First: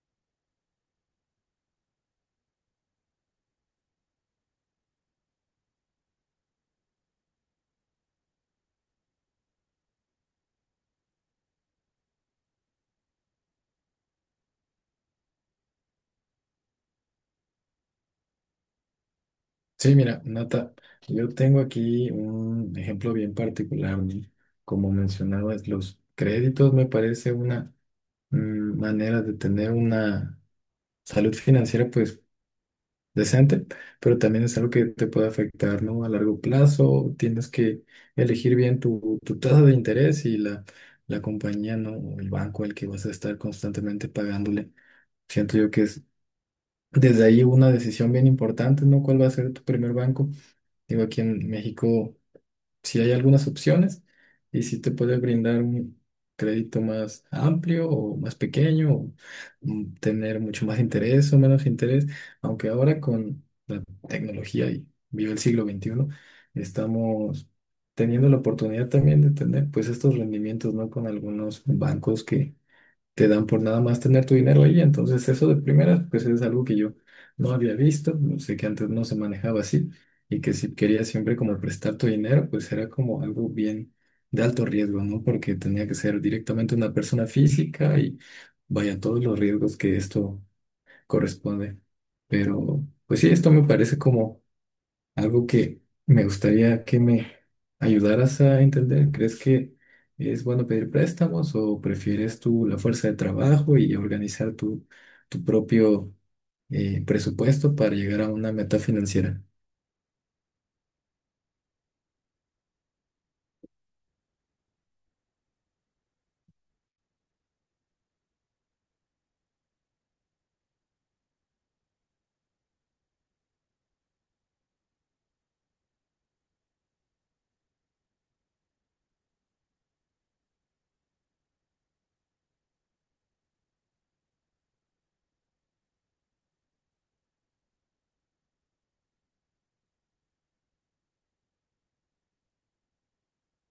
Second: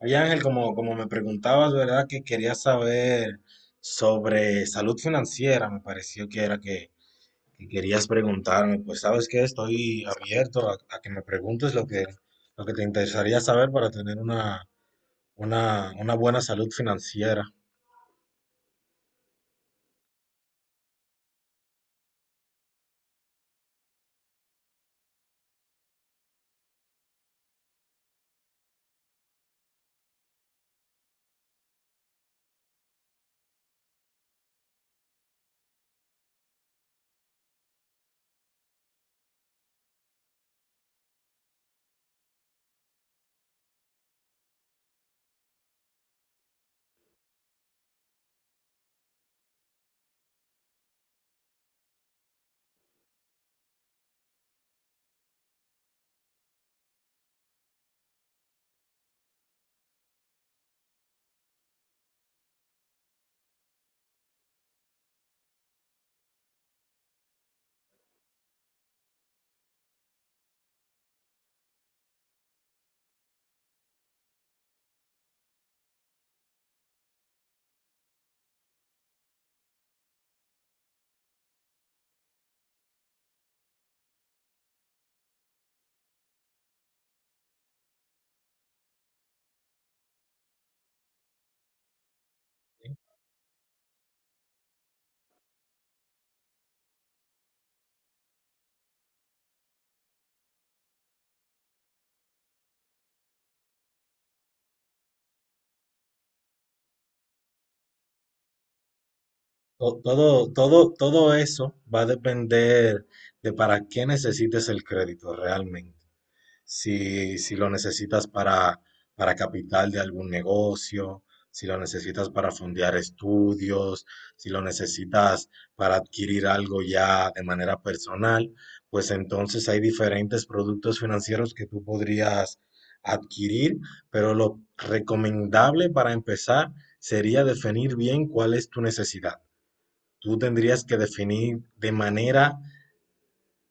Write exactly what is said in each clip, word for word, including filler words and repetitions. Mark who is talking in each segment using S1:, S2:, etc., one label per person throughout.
S1: Oye Ángel, como, como me preguntabas, ¿verdad? Que querías saber sobre salud financiera, me pareció que era que, que querías preguntarme. Pues sabes que estoy abierto a, a que me preguntes lo que, lo que te interesaría saber para tener una, una, una buena salud financiera.
S2: Sí, mira, Nata, yo tengo aquí un ejemplo bien particular, ¿no? Como mencionabas, los créditos me parece una mm, manera de tener una salud financiera pues decente, pero también es algo que te puede afectar, ¿no? A largo plazo, tienes que elegir bien tu, tu tasa de interés y la, la compañía, ¿no? O el banco al que vas a estar constantemente pagándole. Siento yo que es desde ahí una decisión bien importante, ¿no? ¿Cuál va a ser tu primer banco? Digo, aquí en México. Si hay algunas opciones y si te puede brindar un crédito más amplio o más pequeño, o, mm, tener mucho más interés o menos interés, aunque ahora con la tecnología y vive el siglo veintiuno estamos teniendo la oportunidad también de tener pues estos rendimientos, ¿no? Con algunos bancos que te dan por nada más tener tu dinero ahí. Entonces eso de primera, pues es algo que yo no había visto, no sé que antes no se manejaba así y que si querías siempre como prestar tu dinero, pues era como algo bien de alto riesgo, ¿no? Porque tenía que ser directamente una persona física y vaya todos los riesgos que esto corresponde. Pero pues sí, esto me parece como algo que me gustaría que me ayudaras a entender. ¿Crees que es bueno pedir préstamos o prefieres tú la fuerza de trabajo y organizar tu, tu propio eh, presupuesto para llegar a una meta financiera?
S1: To- Todo, todo, todo eso va a depender de para qué necesites el crédito realmente. si, si lo necesitas para, para capital de algún negocio, si lo necesitas para fondear estudios, si lo necesitas para adquirir algo ya de manera personal, pues entonces hay diferentes productos financieros que tú podrías adquirir, pero lo recomendable para empezar sería definir bien cuál es tu necesidad. Tú tendrías que definir de manera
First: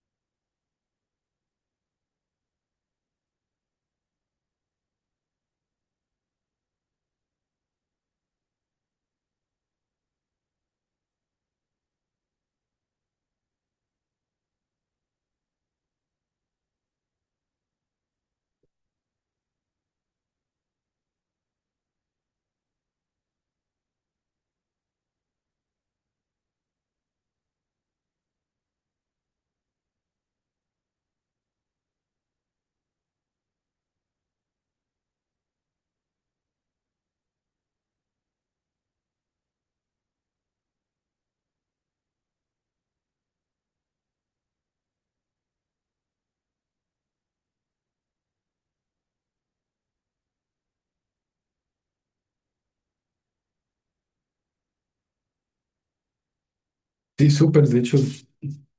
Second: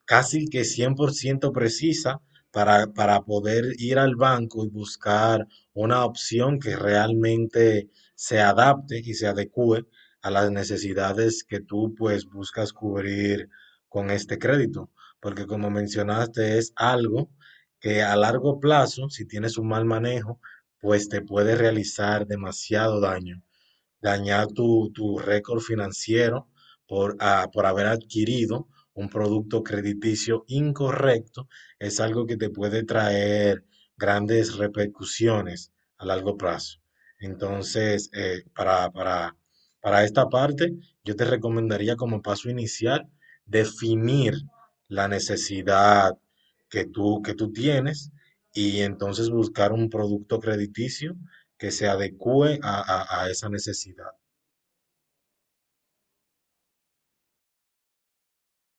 S1: casi que cien por ciento precisa para, para poder ir al banco y buscar una opción que realmente se adapte y se adecue a las necesidades que tú pues buscas cubrir con este crédito. Porque como mencionaste, es algo que a largo plazo, si tienes un mal manejo, pues te puede realizar demasiado daño dañar tu, tu récord financiero por, ah, por haber adquirido un producto crediticio incorrecto, es algo que te puede traer grandes repercusiones a largo plazo. Entonces, eh, para, para, para esta parte, yo te recomendaría como paso inicial definir la necesidad que tú, que tú tienes y entonces buscar un producto crediticio que se adecue a, a- a esa necesidad,
S2: Sí, súper. De hecho,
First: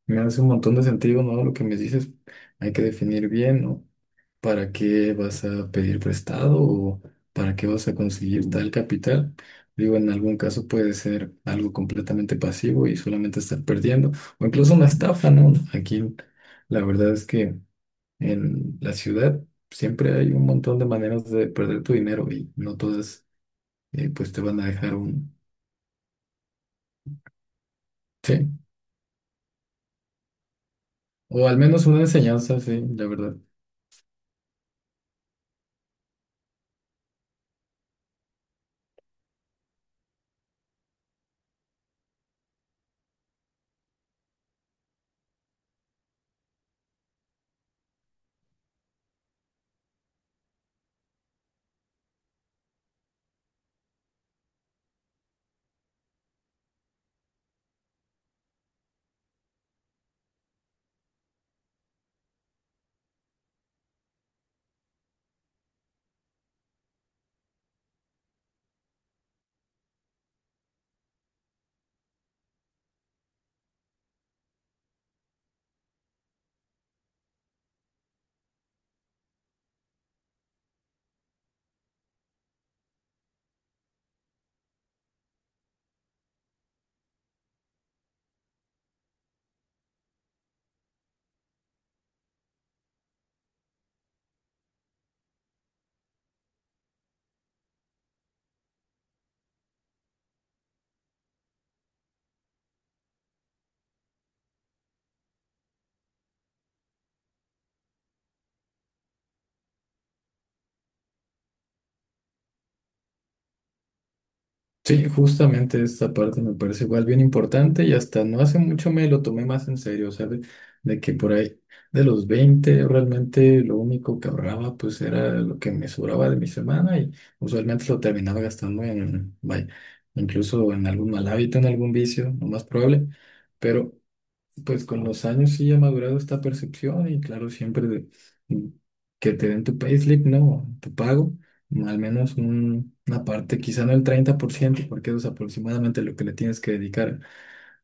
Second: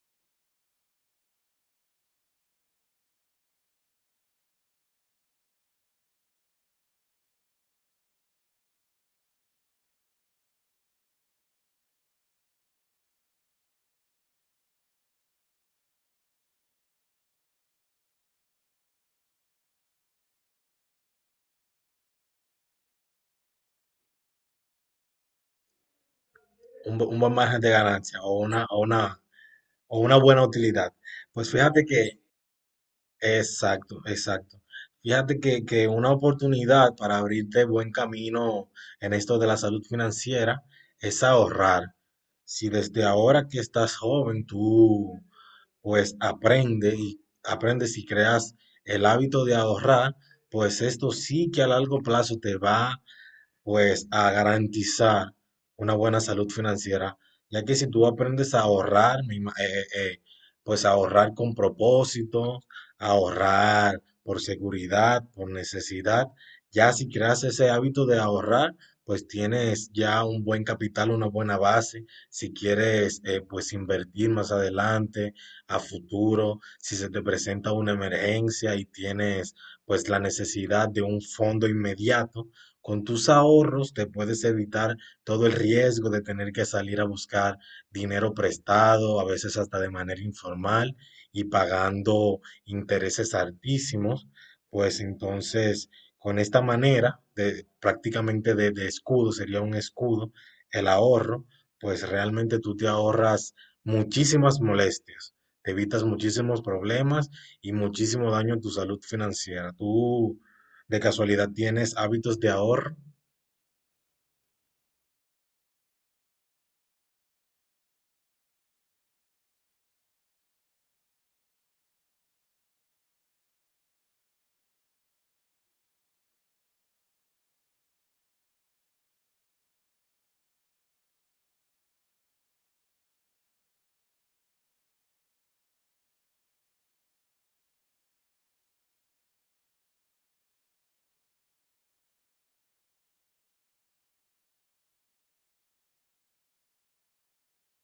S2: me hace un montón de sentido, ¿no? Lo que me dices, hay que definir bien, ¿no? ¿Para qué vas a pedir prestado o para qué vas a conseguir tal capital? Digo, en algún caso puede ser algo completamente pasivo y solamente estar perdiendo, o incluso una estafa, ¿no? Aquí la verdad es que en la ciudad siempre hay un montón de maneras de perder tu dinero y no todas eh, pues te van a dejar un,
S1: un, bu- un buen margen de ganancia o
S2: sí,
S1: una, o una, o una buena utilidad.
S2: o
S1: Pues
S2: al
S1: fíjate
S2: menos una
S1: que,
S2: enseñanza, sí, la verdad.
S1: exacto, exacto. Fíjate que, que una oportunidad para abrirte buen camino en esto de la salud financiera es ahorrar. Si desde ahora que estás joven, tú pues aprende y aprendes y creas el hábito de ahorrar, pues esto sí que a largo plazo te va pues a garantizar una buena salud financiera, ya que si tú aprendes a ahorrar, me ima- eh, eh, eh, pues ahorrar con propósito, ahorrar por seguridad, por necesidad, ya si creas ese hábito de ahorrar, pues tienes ya un buen capital, una buena base, si quieres eh, pues invertir más adelante, a futuro, si se te presenta una emergencia y tienes pues la necesidad de un fondo inmediato, con tus ahorros te puedes evitar todo el riesgo de tener que salir a buscar dinero prestado, a veces hasta de manera informal y pagando intereses altísimos. Pues entonces, con esta manera de prácticamente de, de escudo, sería un escudo, el ahorro, pues realmente tú te ahorras muchísimas molestias, te evitas muchísimos problemas y muchísimo daño en tu salud financiera. ¿Tú de casualidad, tienes hábitos de ahorro?
S2: Sí, justamente esta parte me parece igual bien importante y hasta no hace mucho me lo tomé más en serio, ¿sabes? De que por ahí de los veinte realmente lo único que ahorraba pues era lo que me sobraba de mi semana y usualmente lo terminaba gastando en, vaya, incluso en algún mal hábito, en algún vicio, lo más probable, pero pues con los años sí ha madurado esta percepción y claro, siempre de- que te den tu payslip, ¿no? Tu pago, al menos un- una parte, quizá no el treinta por ciento porque eso es aproximadamente lo que le tienes que dedicar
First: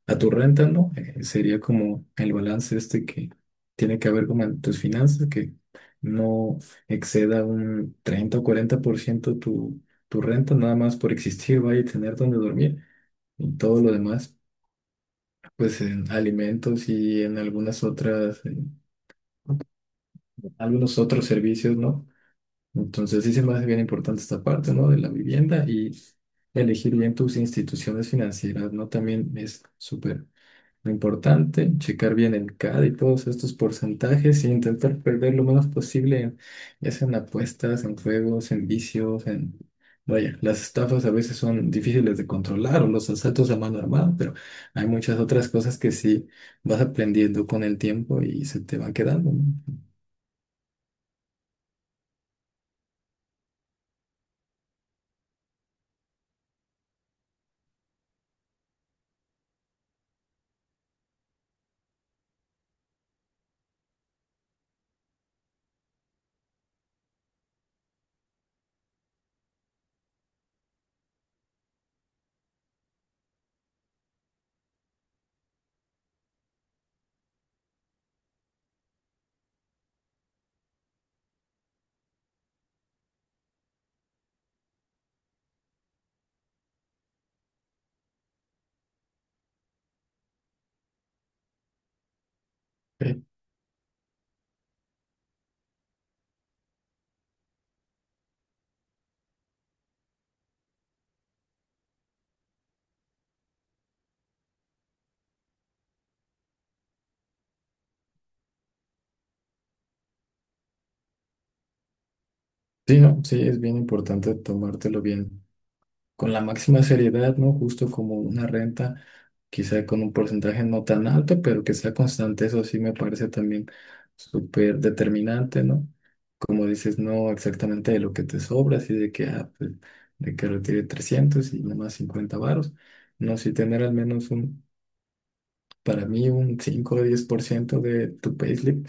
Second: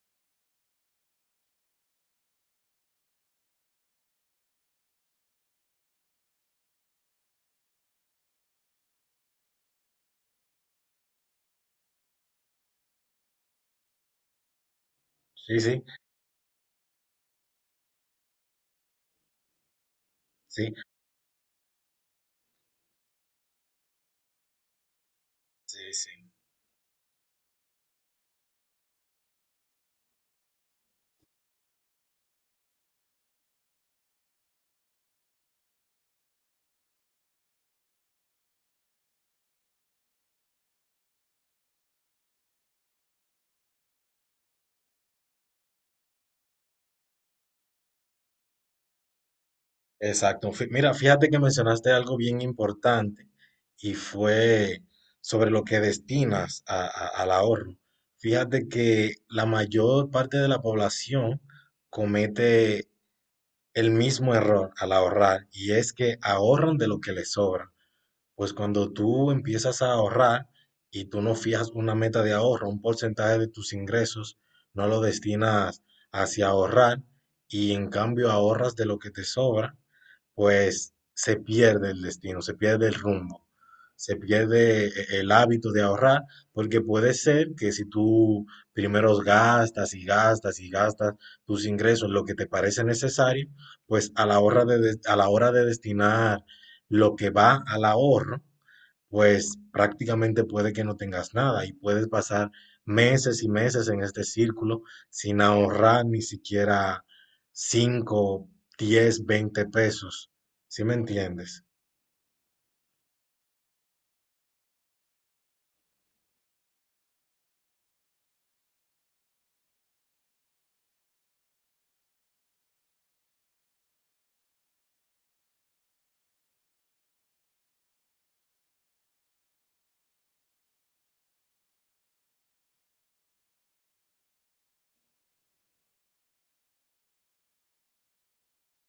S2: a tu renta, ¿no? Eh, sería como el balance este que tiene que haber como en tus finanzas, que no exceda un treinta o cuarenta por ciento tu, tu renta, nada más por existir, vaya a tener donde dormir y todo lo demás
S1: Sí,
S2: pues
S1: sí,
S2: en alimentos y en algunas otras, en
S1: sí,
S2: algunos otros servicios, ¿no? Entonces sí se me hace bien importante esta parte, ¿no? De la vivienda y
S1: sí, sí.
S2: elegir bien tus instituciones financieras, ¿no? También es súper lo importante, checar bien el C A D y todos estos porcentajes y intentar perder lo menos posible, ya sea en apuestas, en juegos, en vicios, en... Vaya, las estafas a veces son difíciles de controlar o los asaltos a mano armada, pero hay muchas otras cosas que sí vas aprendiendo con el tiempo y se te van quedando, ¿no?
S1: Exacto. Fí- Mira, fíjate que mencionaste algo bien importante y fue sobre lo que destinas a- a- al ahorro. Fíjate que la mayor parte de la población comete el mismo error al ahorrar y es que ahorran de lo que les sobra. Pues cuando tú empiezas a ahorrar y tú no fijas una meta de ahorro, un porcentaje de tus ingresos, no lo destinas hacia ahorrar y en cambio ahorras de lo que te sobra, pues se pierde el destino, se pierde el rumbo, se pierde e- el hábito de ahorrar, porque puede ser que si tú primero gastas y gastas y gastas tus ingresos, lo que te parece
S2: Ok.
S1: necesario, pues a la hora de, des- a la hora de destinar lo que va al ahorro, pues prácticamente puede que no tengas nada y puedes pasar meses y meses en este círculo sin ahorrar ni siquiera cinco, diez, veinte pesos. ¿Sí me entiendes?
S2: Sí, no, sí, es bien importante tomártelo bien con la máxima seriedad, ¿no? Justo como una renta, quizá con un porcentaje no tan alto, pero que sea constante, eso sí me parece también súper determinante, ¿no? Como dices, no exactamente de lo que te sobra, así de que, ah, pues, de que retire trescientos y nomás cincuenta varos, no, si tener al menos un, para mí, un cinco o diez por ciento de tu payslip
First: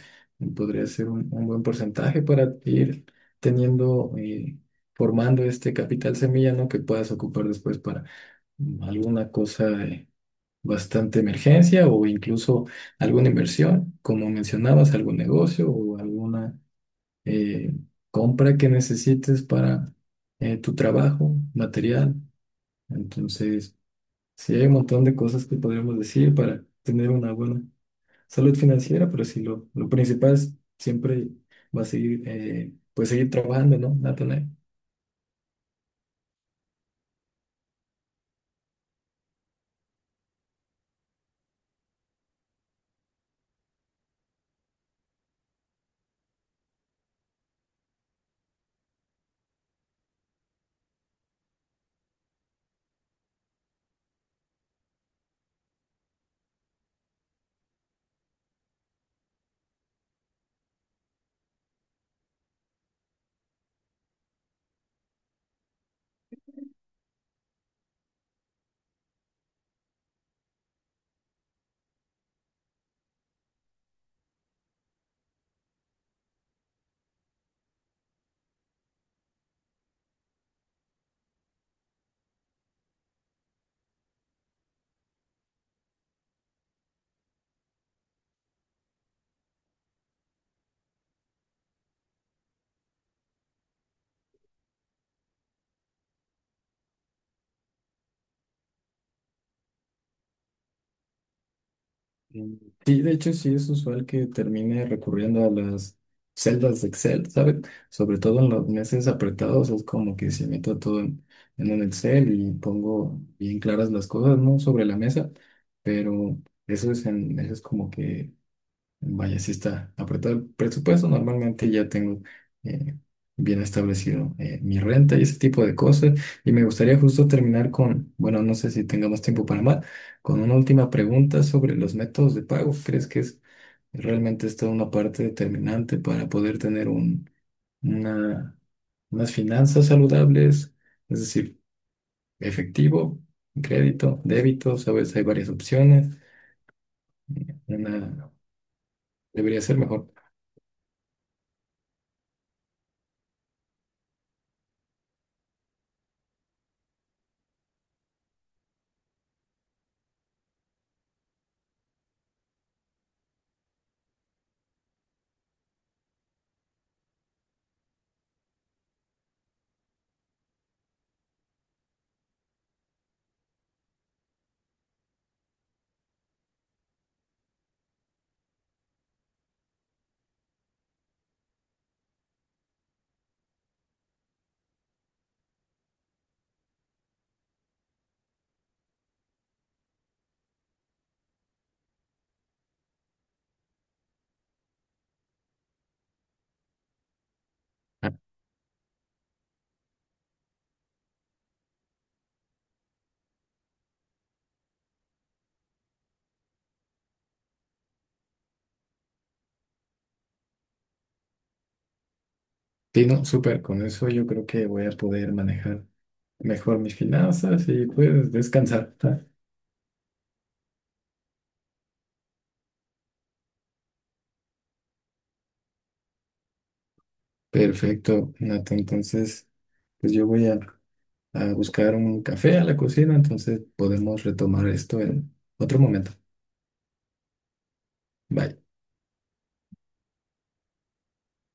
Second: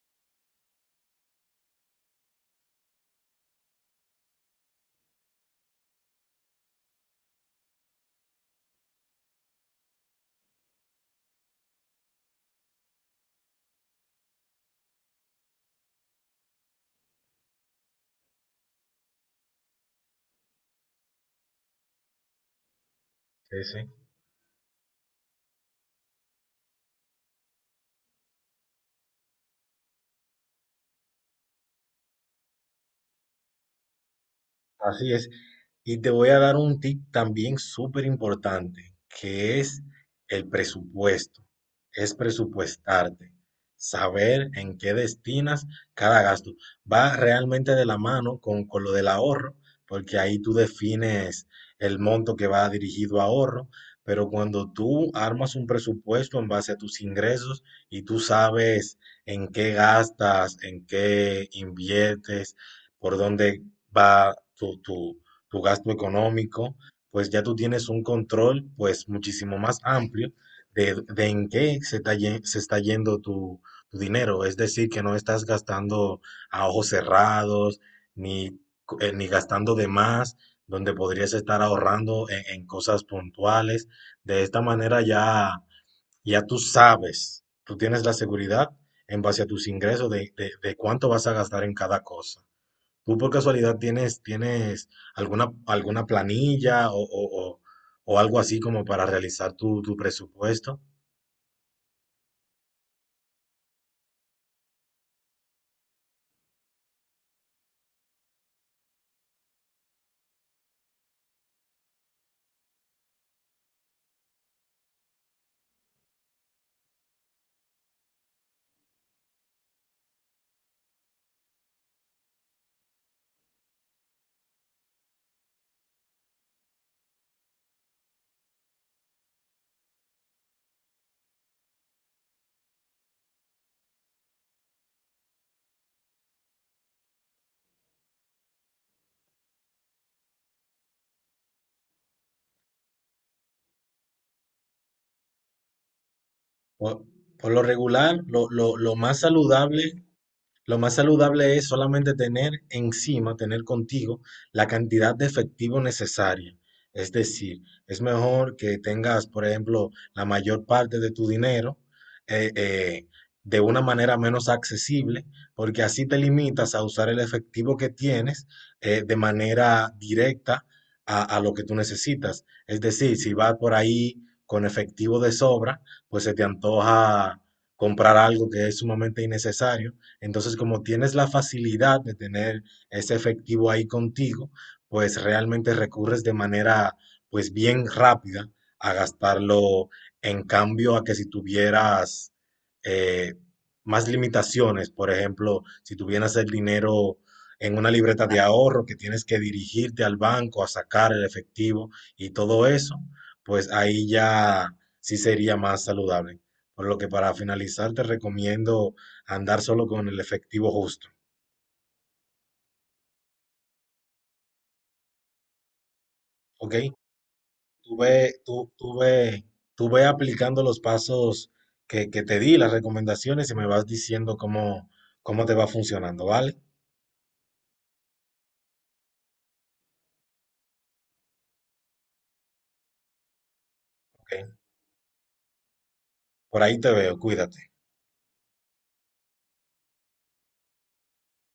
S2: podría ser un, un buen porcentaje para ir teniendo... eh, formando este capital semilla, ¿no? Que puedas ocupar después alguna cosa de bastante emergencia o incluso alguna inversión, como mencionabas, algún negocio o alguna eh, compra que necesites para eh, tu trabajo, material.
S1: Sí,
S2: Entonces,
S1: sí.
S2: sí hay un montón de cosas que podríamos decir para tener una buena salud financiera, pero sí lo, lo principal es siempre va a seguir, eh, pues seguir trabajando, ¿no? ¿Natanael?
S1: Así es. Y te voy a dar un tip también súper importante, que es el presupuesto. Es presupuestarte, saber en qué destinas cada gasto. Va realmente de la mano con, con lo del ahorro, porque ahí tú defines el monto que va dirigido a ahorro, pero cuando tú armas un presupuesto en base a tus ingresos y tú sabes en qué gastas, en qué inviertes, por dónde va tu, tu, tu gasto económico, pues ya tú tienes un control pues muchísimo más amplio de, de en qué se está, ye- se está yendo tu, tu dinero. Es decir, que no estás gastando a ojos cerrados, ni, co- eh, ni gastando de más, donde podrías estar ahorrando en, en cosas puntuales. De esta manera ya, ya tú sabes, tú tienes la seguridad en base a tus ingresos de, de de cuánto vas a gastar en cada cosa. ¿Tú por casualidad tienes, tienes alguna, alguna planilla o, o- o- o algo así como para realizar tu, tu presupuesto?
S2: Mm. Sí, de hecho sí es usual que termine recurriendo a las celdas de Excel, ¿sabes? Sobre todo en los meses apretados es como que se meto todo en, en un Excel y pongo bien claras las cosas, ¿no? Sobre la mesa, pero eso es, en, eso es como que vaya, si está apretado el presupuesto. Normalmente ya tengo eh, bien establecido eh, mi renta y ese tipo de cosas. Y me gustaría justo terminar con, bueno, no sé si tengamos tiempo para más, con una última pregunta sobre los métodos de pago. ¿Crees que es realmente esta una parte determinante para poder tener un, una, unas finanzas saludables? Es decir, efectivo, crédito, débito, sabes, hay varias opciones.
S1: Por, por lo regular,
S2: Una
S1: lo, lo- lo más
S2: debería ser
S1: saludable
S2: mejor.
S1: Lo más saludable es solamente tener encima, tener contigo la cantidad de efectivo necesaria. Es decir, es mejor que tengas, por ejemplo, la mayor parte de tu dinero eh, eh, de una manera menos accesible, porque así te limitas a usar el efectivo que tienes eh, de manera directa a, a lo que tú necesitas. Es decir, si vas por ahí con efectivo de sobra, pues se te antoja comprar algo que es sumamente innecesario. Entonces, como tienes la facilidad de tener ese efectivo ahí contigo, pues realmente recurres de manera, pues bien rápida a gastarlo en cambio a que si tuvieras eh, más limitaciones, por ejemplo, si tuvieras el dinero en una libreta de ahorro que tienes que dirigirte al banco a sacar el efectivo y todo eso, pues ahí ya sí sería más saludable. Por lo que para finalizar te recomiendo andar solo con el efectivo justo,
S2: Sí, no, súper, con eso yo creo que voy a poder manejar
S1: ¿ok?
S2: mejor mis finanzas y
S1: Tú ve,
S2: pues
S1: tú,
S2: descansar.
S1: tú
S2: Ah,
S1: ve, tú ve aplicando los pasos que, que te di, las recomendaciones y me vas diciendo cómo, cómo te va funcionando, ¿vale?
S2: perfecto, Nato. Entonces, pues yo voy a, a buscar un café a la cocina, entonces podemos
S1: Ok,
S2: retomar esto en otro momento.
S1: por ahí te veo, cuídate.
S2: Bye.